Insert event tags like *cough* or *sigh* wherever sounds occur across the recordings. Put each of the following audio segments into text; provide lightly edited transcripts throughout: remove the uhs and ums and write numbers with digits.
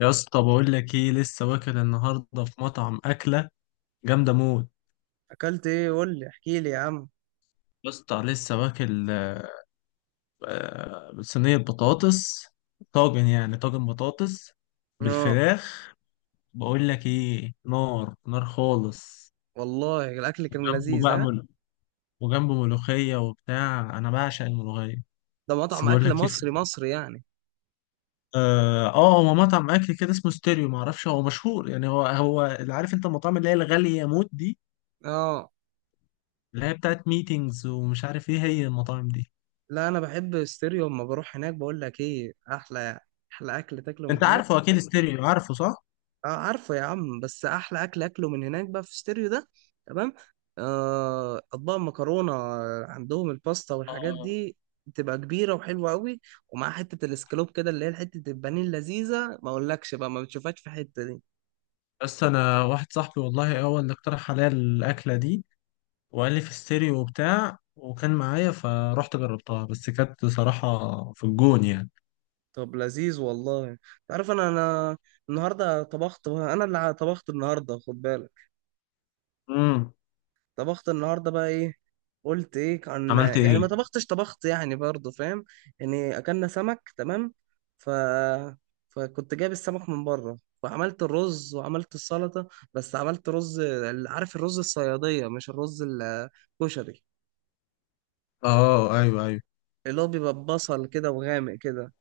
يا اسطى بقول لك ايه، لسه واكل النهارده في مطعم اكله جامده موت. اكلت ايه؟ قول لي، احكي لي يا عم. يا اسطى لسه واكل صينيه بطاطس، طاجن، يعني طاجن بطاطس اه، بالفراخ. بقول لك ايه، نار خالص. والله الاكل كان جنبه لذيذ، بقى ها؟ وجنبه ملوخيه وبتاع، انا بعشق الملوخيه. ده بس مطعم بقول اكل لك ايه مصري مصري يعني؟ هو مطعم اكل كده اسمه ستيريو، معرفش هو مشهور يعني، هو اللي عارف انت المطاعم اللي هي الغاليه موت دي، اه، اللي هي بتاعت ميتينجز ومش عارف ايه هي المطاعم دي. لا انا بحب ستيريو، اما بروح هناك بقول لك ايه، احلى اكل تاكله من انت هناك. عارفه اكيد كان ستيريو، عارفه صح؟ اه، عارفه يا عم، بس احلى اكل اكله من هناك بقى في ستيريو ده. تمام. اطباق مكرونه، عندهم الباستا والحاجات اه، دي، بتبقى كبيره وحلوه قوي. ومع حته الاسكالوب كده، اللي هي حته البانيه اللذيذه، ما اقولكش بقى، ما بتشوفهاش في حته دي. بس انا واحد صاحبي والله هو اللي اقترح عليا الاكله دي، وقال لي في ستيريو وبتاع، وكان معايا، فرحت جربتها، بس كانت بصراحه في الجون يعني. طب لذيذ والله. تعرف، انا النهارده طبخت بقى، انا اللي طبخت النهارده، خد بالك. امم، طبخت النهارده بقى ايه؟ قلت ايه عن عملت يعني، ما ايه؟ طبختش، طبخت يعني برضه، فاهم؟ يعني اكلنا سمك، تمام. ف فكنت جايب السمك من بره، وعملت الرز وعملت السلطه. بس عملت رز عارف، الرز الصياديه مش الرز الكشري، اه ايوه ايوه. اللي هو بيبقى ببصل كده وغامق كده،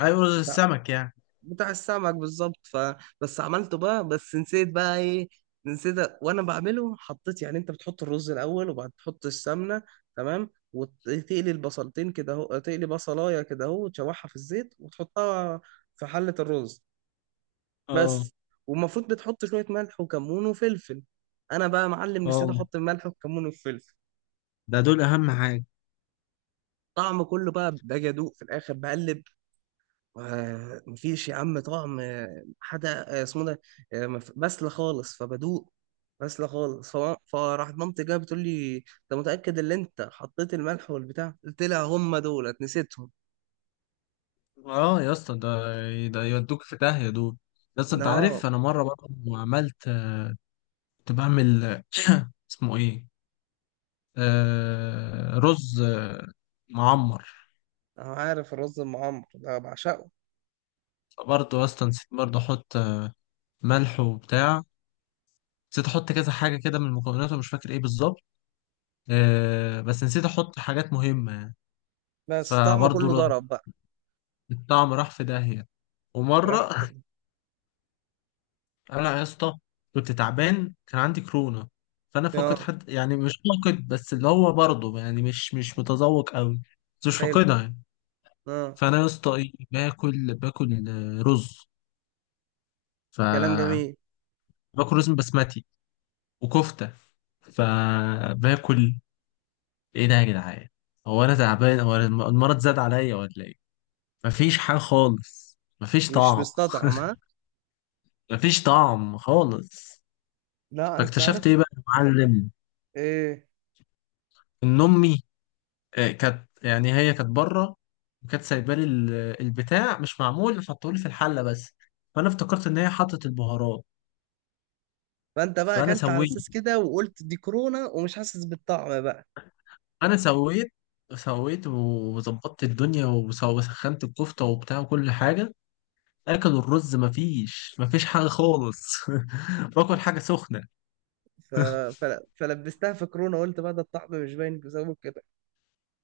ايوه رز السمك يعني. بتاع السمك بالظبط. بس عملته بقى، بس نسيت بقى ايه. نسيت وانا بعمله حطيت يعني، انت بتحط الرز الاول وبعد تحط السمنه، تمام، وتقلي البصلتين كده اهو، تقلي بصلايه كده اهو، وتشوحها في الزيت وتحطها في حله الرز، اه. بس. والمفروض بتحط شويه ملح وكمون وفلفل. انا بقى يا معلم نسيت اه، احط الملح والكمون والفلفل. ده دول اهم حاجه. طعم كله بقى، باجي ادوق في الاخر بقلب، مفيش يا عم طعم، حدا، اسمه ده، بسلة خالص، فبدوق. بسلة خالص. فراح مامتي جايه بتقول لي: انت متأكد ان انت حطيت الملح والبتاع؟ قلت لها: هم دولت نسيتهم. اه يا اسطى، ده ده يودوك في داهيه دول. بس انت لا، عارف، انا مره برضه عملت، كنت بعمل *coughs* *clears throat* اسمه ايه، آه، رز معمر. انا عارف الرز المعمر ده بعشقه. برضه اصلا نسيت برضه احط ملح وبتاع، نسيت احط كذا حاجه كده من المكونات، ومش فاكر ايه بالظبط، آه بس نسيت احط حاجات مهمه يعني. بس طعمه فبرضه كله ر- ضرب بقى. الطعم راح في داهيه. راح ومره *laughs* انا يا اسطى كنت تعبان، كان عندي كورونا، فانا فاقد اه، حد يعني، مش فاقد بس اللي هو برضه يعني مش متذوق قوي، بس مش حلو. فاقدها يعني. اه، فانا يا اسطى ايه، باكل رز، ف كلام جميل. باكل رز بسمتي وكفته، فباكل، ايه ده يا جدعان؟ هو انا تعبان، هو أنا المرض زاد عليا ولا ايه؟ مفيش حاجه خالص، مفيش مش طعم. مستطعم، ها؟ مفيش طعم خالص. لا، انت فاكتشفت عارف ايه بقى يا معلم، ايه، ان امي كانت يعني، هي كانت بره، وكانت سايبه لي البتاع مش معمول، حطولي في الحله بس، فانا افتكرت ان هي حطت البهارات. فانت بقى فانا اكلت على سويت اساس كده وقلت دي كورونا ومش حاسس بالطعم بقى. انا سويت سويت وظبطت الدنيا، وسخنت الكفته وبتاع وكل حاجه، اكلوا الرز، مفيش حاجه خالص. *laughs* باكل حاجه سخنه. ف... فلبستها في كورونا، قلت بقى ده الطعم مش باين بسبب كده.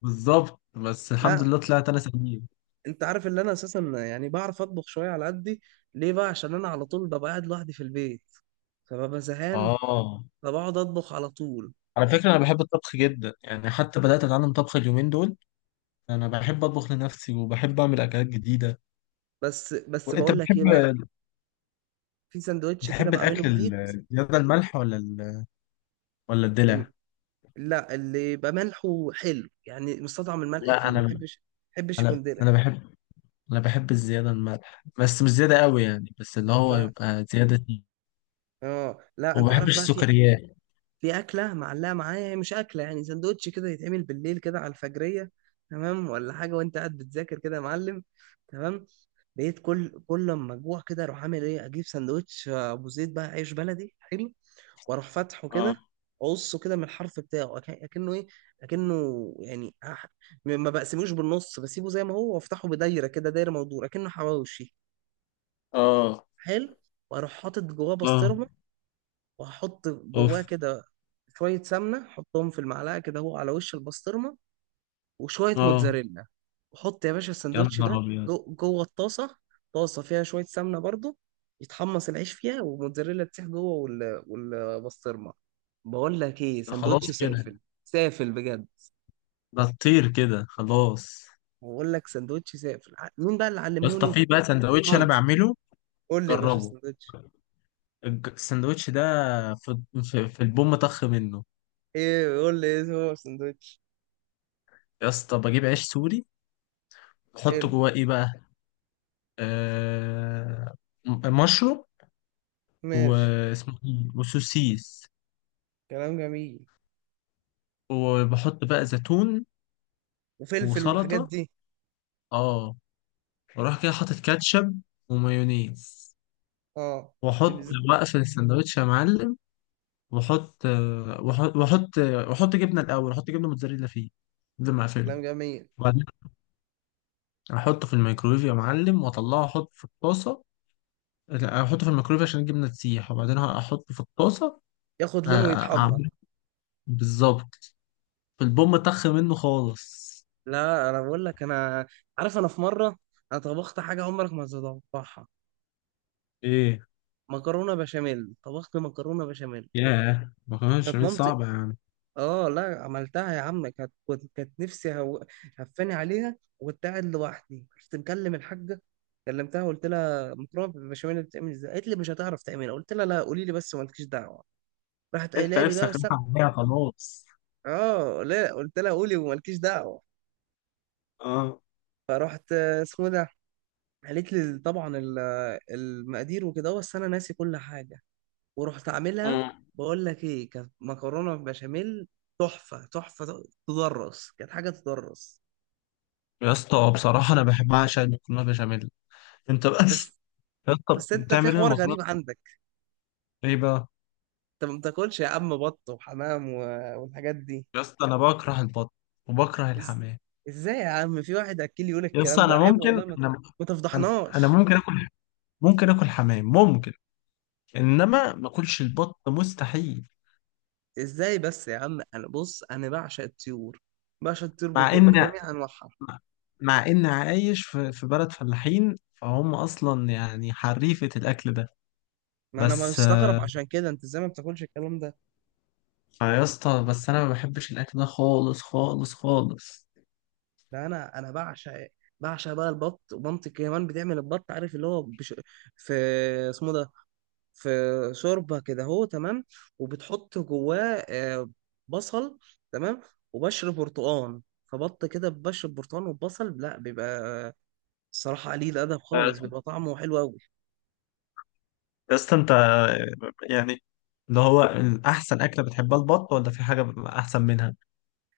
بالظبط، بس الحمد لا، لله طلعت انا سليم. انت عارف ان انا اساسا يعني بعرف اطبخ شويه على قدي. ليه بقى؟ عشان انا على طول ببقى قاعد لوحدي في البيت، فببقى زهقان، اه، فبقعد اطبخ على طول. على فكره انا بحب الطبخ جدا يعني، حتى بدات اتعلم طبخ اليومين دول. انا بحب اطبخ لنفسي، وبحب اعمل اكلات جديده. بس وانت بقول لك ايه بتحب، بقى، في سندوتش كده بتحب بعمله الاكل جديد. الزياده الملح ولا ولا الدلع؟ الم- لا، اللي يبقى ملحه حلو يعني، مستطعم الملح لا فيه، ما انا، احبش ما احبش انا يكون دلع، انا بحب، انا بحب الزياده الملح، بس مش زياده قوي يعني، بس اللي هو ده. يبقى زياده. اه، لا وما انت عارف بحبش بقى، في السكريات. في اكله معلقه معايا، هي مش اكله يعني، سندوتش كده يتعمل بالليل كده على الفجريه، تمام ولا حاجه، وانت قاعد بتذاكر كده يا معلم، تمام. بقيت كل لما اجوع كده اروح عامل ايه، اجيب سندوتش ابو زيت بقى، عيش بلدي حلو. واروح فاتحه اه. كده، اقصه كده من الحرف بتاعه، اكنه ايه، اكنه يعني، ما بقسموش بالنص، بسيبه زي ما هو، وافتحه بدايره كده، دايره مدوره اكنه حواوشي. اه. حلو. واروح حاطط جواه اه. بسطرمه، وهحط جواه اوف. كده شوية سمنة، حطهم في المعلقة كده هو على وش البسطرمة، وشوية اه. موتزاريلا. وحط يا باشا يا السندوتش نهار ده ابيض. جوه الطاسة، طاسة فيها شوية سمنة برضو، يتحمص العيش فيها والموتزاريلا تسيح جوه والبسطرمة. بقول لك ايه، ده سندوتش خلاص *laughs* كده، سافل، سافل بجد. ده تطير كده خلاص. بقول لك سندوتش سافل. مين بقى اللي يا اسطى، علمهوني؟ في بقى سندوتش انا مامتي. بعمله، قول لي يا باشا جربه، سندوتش. السندوتش ده في، في البوم طخ منه. ايه؟ قول لي ايه هو سندوتش. يا اسطى بجيب عيش سوري، بحط حلو. جواه ايه بقى، آه، مشروم، ماشي. واسمه إيه؟ وسوسيس، كلام جميل. وبحط بقى زيتون، وفلفل والحاجات وسلطة. دي. اه، واروح كده حاطط كاتشب ومايونيز، اه، واحط البزيت. بقى في السندوتش يا معلم، واحط واحط جبنه الاول، احط جبنه موتزاريلا فيه قبل ما اقفله، كلام جميل. وبعدين احطه في الميكرويف يا معلم، واطلعه احطه في الطاسه. لا، احطه في الميكرويف عشان الجبنه تسيح، وبعدين احطه في الطاسه. ياخد أ- لون ويتحمر. اعمله بالظبط، البوم طخ منه خالص. لا، انا بقول لك، انا عارف، انا في مره انا طبخت حاجه عمرك ما هتتوقعها. ايه؟ مكرونه بشاميل، طبخت مكرونه بشاميل. ياه، مكرونه كانت بشاميل مامتي، صعبه يعني. اه لا، عملتها يا عم. كانت كانت نفسي هفاني عليها، وكنت قاعد لوحدي، كنت مكلم الحاجه، كلمتها وقلت لها: مكرونه بالبشاميل بتعمل ازاي؟ قالت لي: مش هتعرف تعملها. قلت لها: لا، قولي لي بس ومالكيش دعوه. راحت انت قايله لي نفسك بقى، رايحة عليها خلاص. اه لا قلت لها: قولي ومالكيش دعوه. اه. فرحت، اسمه ده، قالت لي طبعا المقادير وكده، بس انا ناسي كل حاجه. ورحت عاملها. آه. بقول لك ايه، كانت مكرونه بشاميل تحفه تحفه، تدرس، كانت حاجه تدرس. يا اسطى بصراحه انا بحب بعشق المكرونه بشاميل، انت بس بس يا اسطى بس انت في بتعمل ايه حوار المكرونه؟ غريب عندك، ايه بقى؟ انت ما بتاكلش يا عم بط وحمام والحاجات دي. يا اسطى انا بكره البط وبكره إز... الحمام. ازاي يا عم في واحد اكيل يقول يا اسطى الكلام ده؟ انا عيب ممكن والله. انا، ما انا تفضحناش. ممكن اكل، ممكن اكل حمام ممكن، انما ما اكلش البط مستحيل. ازاي بس يا عم؟ انا بص، انا بعشق الطيور، بعشق الطيور مع ان بجميع انواعها. مع ان عايش في في بلد فلاحين، فهم اصلا يعني حريفة الاكل ده. ما انا بس مستغرب عشان كده، انت ازاي ما بتاكلش الكلام ده؟ فيا اسطى بس انا ما بحبش الاكل ده خالص خالص خالص. ده انا بعشق بقى البط، ومامتي كمان بتعمل البط، عارف اللي هو في، اسمه ده، في شوربه كده هو، تمام. وبتحط جواه بصل، تمام، وبشر برتقان، فبط كده ببشر برتقان وبصل، لا بيبقى، الصراحه قليل الادب خالص، آه، بيبقى طعمه حلو قوي. يا اسطى انت يعني اللي هو احسن اكله بتحبها البط، ولا في حاجه احسن منها؟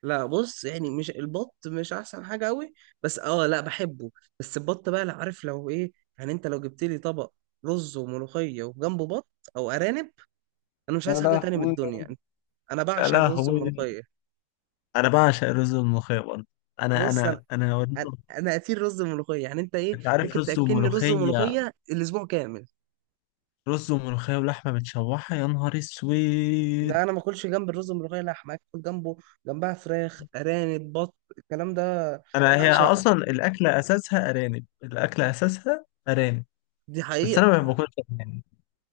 لا بص يعني، مش البط مش احسن حاجه قوي، بس اه، لا بحبه. بس البط بقى، لا عارف لو ايه، يعني انت لو جبت لي طبق رز وملوخيه وجنبه بط او ارانب، انا مش عايز يا حاجه تانية من لهوي. الدنيا. انا يا بعشق الرز لهوي، والملوخيه. انا بعشق رز الملوخيه برضه. انا بص انا، انا انا هوريك. أنا قتيل رز وملوخيه، يعني انت ايه، انت عارف، ممكن رز تاكلني رز وملوخيه، وملوخيه الاسبوع كامل. رز وملوخيه ولحمه متشوحه، يا نهار اسود. لا، انا ما اكلش جنب الرز والملوخيه لحمه، اكل جنبه، جنبها فراخ، ارانب، بط، الكلام ده انا هي بعشقه، اصلا الاكله اساسها ارانب الاكله اساسها ارانب. دي بس انا ما حقيقه. باكلش ارانب.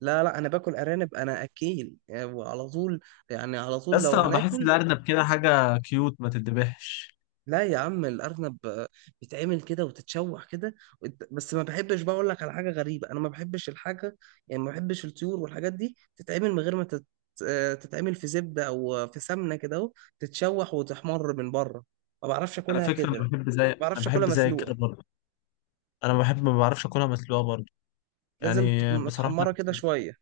لا، لا، انا باكل ارانب، انا اكيل يعني، وعلى طول. يعني على طول بس لو أنا بحس هناكل. الارنب كده حاجه كيوت، ما تتذبحش. لا يا عم، الارنب بيتعمل كده وتتشوح كده بس ما بحبش بقى. اقول لك على حاجه غريبه، انا ما بحبش الحاجه، يعني ما بحبش الطيور والحاجات دي تتعمل من غير ما تتعمل في زبده او في سمنه كده اهو، تتشوح وتحمر من بره. ما بعرفش على اكلها فكره كده، انا ما بحب زي، انا بعرفش اكلها بحب زي كده مسلوقه، برضه. انا بحب، ما بعرفش اكلها مسلوقه برضه، لازم يعني تكون بصراحه متحمره كده شويه.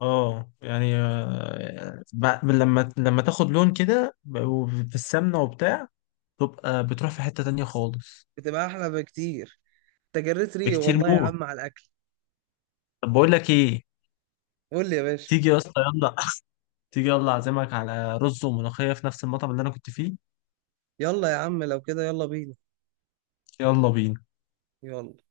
اه يعني، لما تاخد لون كده وفي السمنه وبتاع، تبقى بتروح في حته تانية خالص. بتبقى احلى بكتير. انت جريت ريقي بكتير والله يا موت. عم على الاكل. طب بقول لك ايه، قول لي يا باشا. تيجي يا اسطى، يلا *laughs* تيجي يلا، اعزمك على رز وملوخيه في نفس المطعم اللي انا كنت فيه. يلا يا عم، لو كده يلا بينا. يلا بينا. يلا.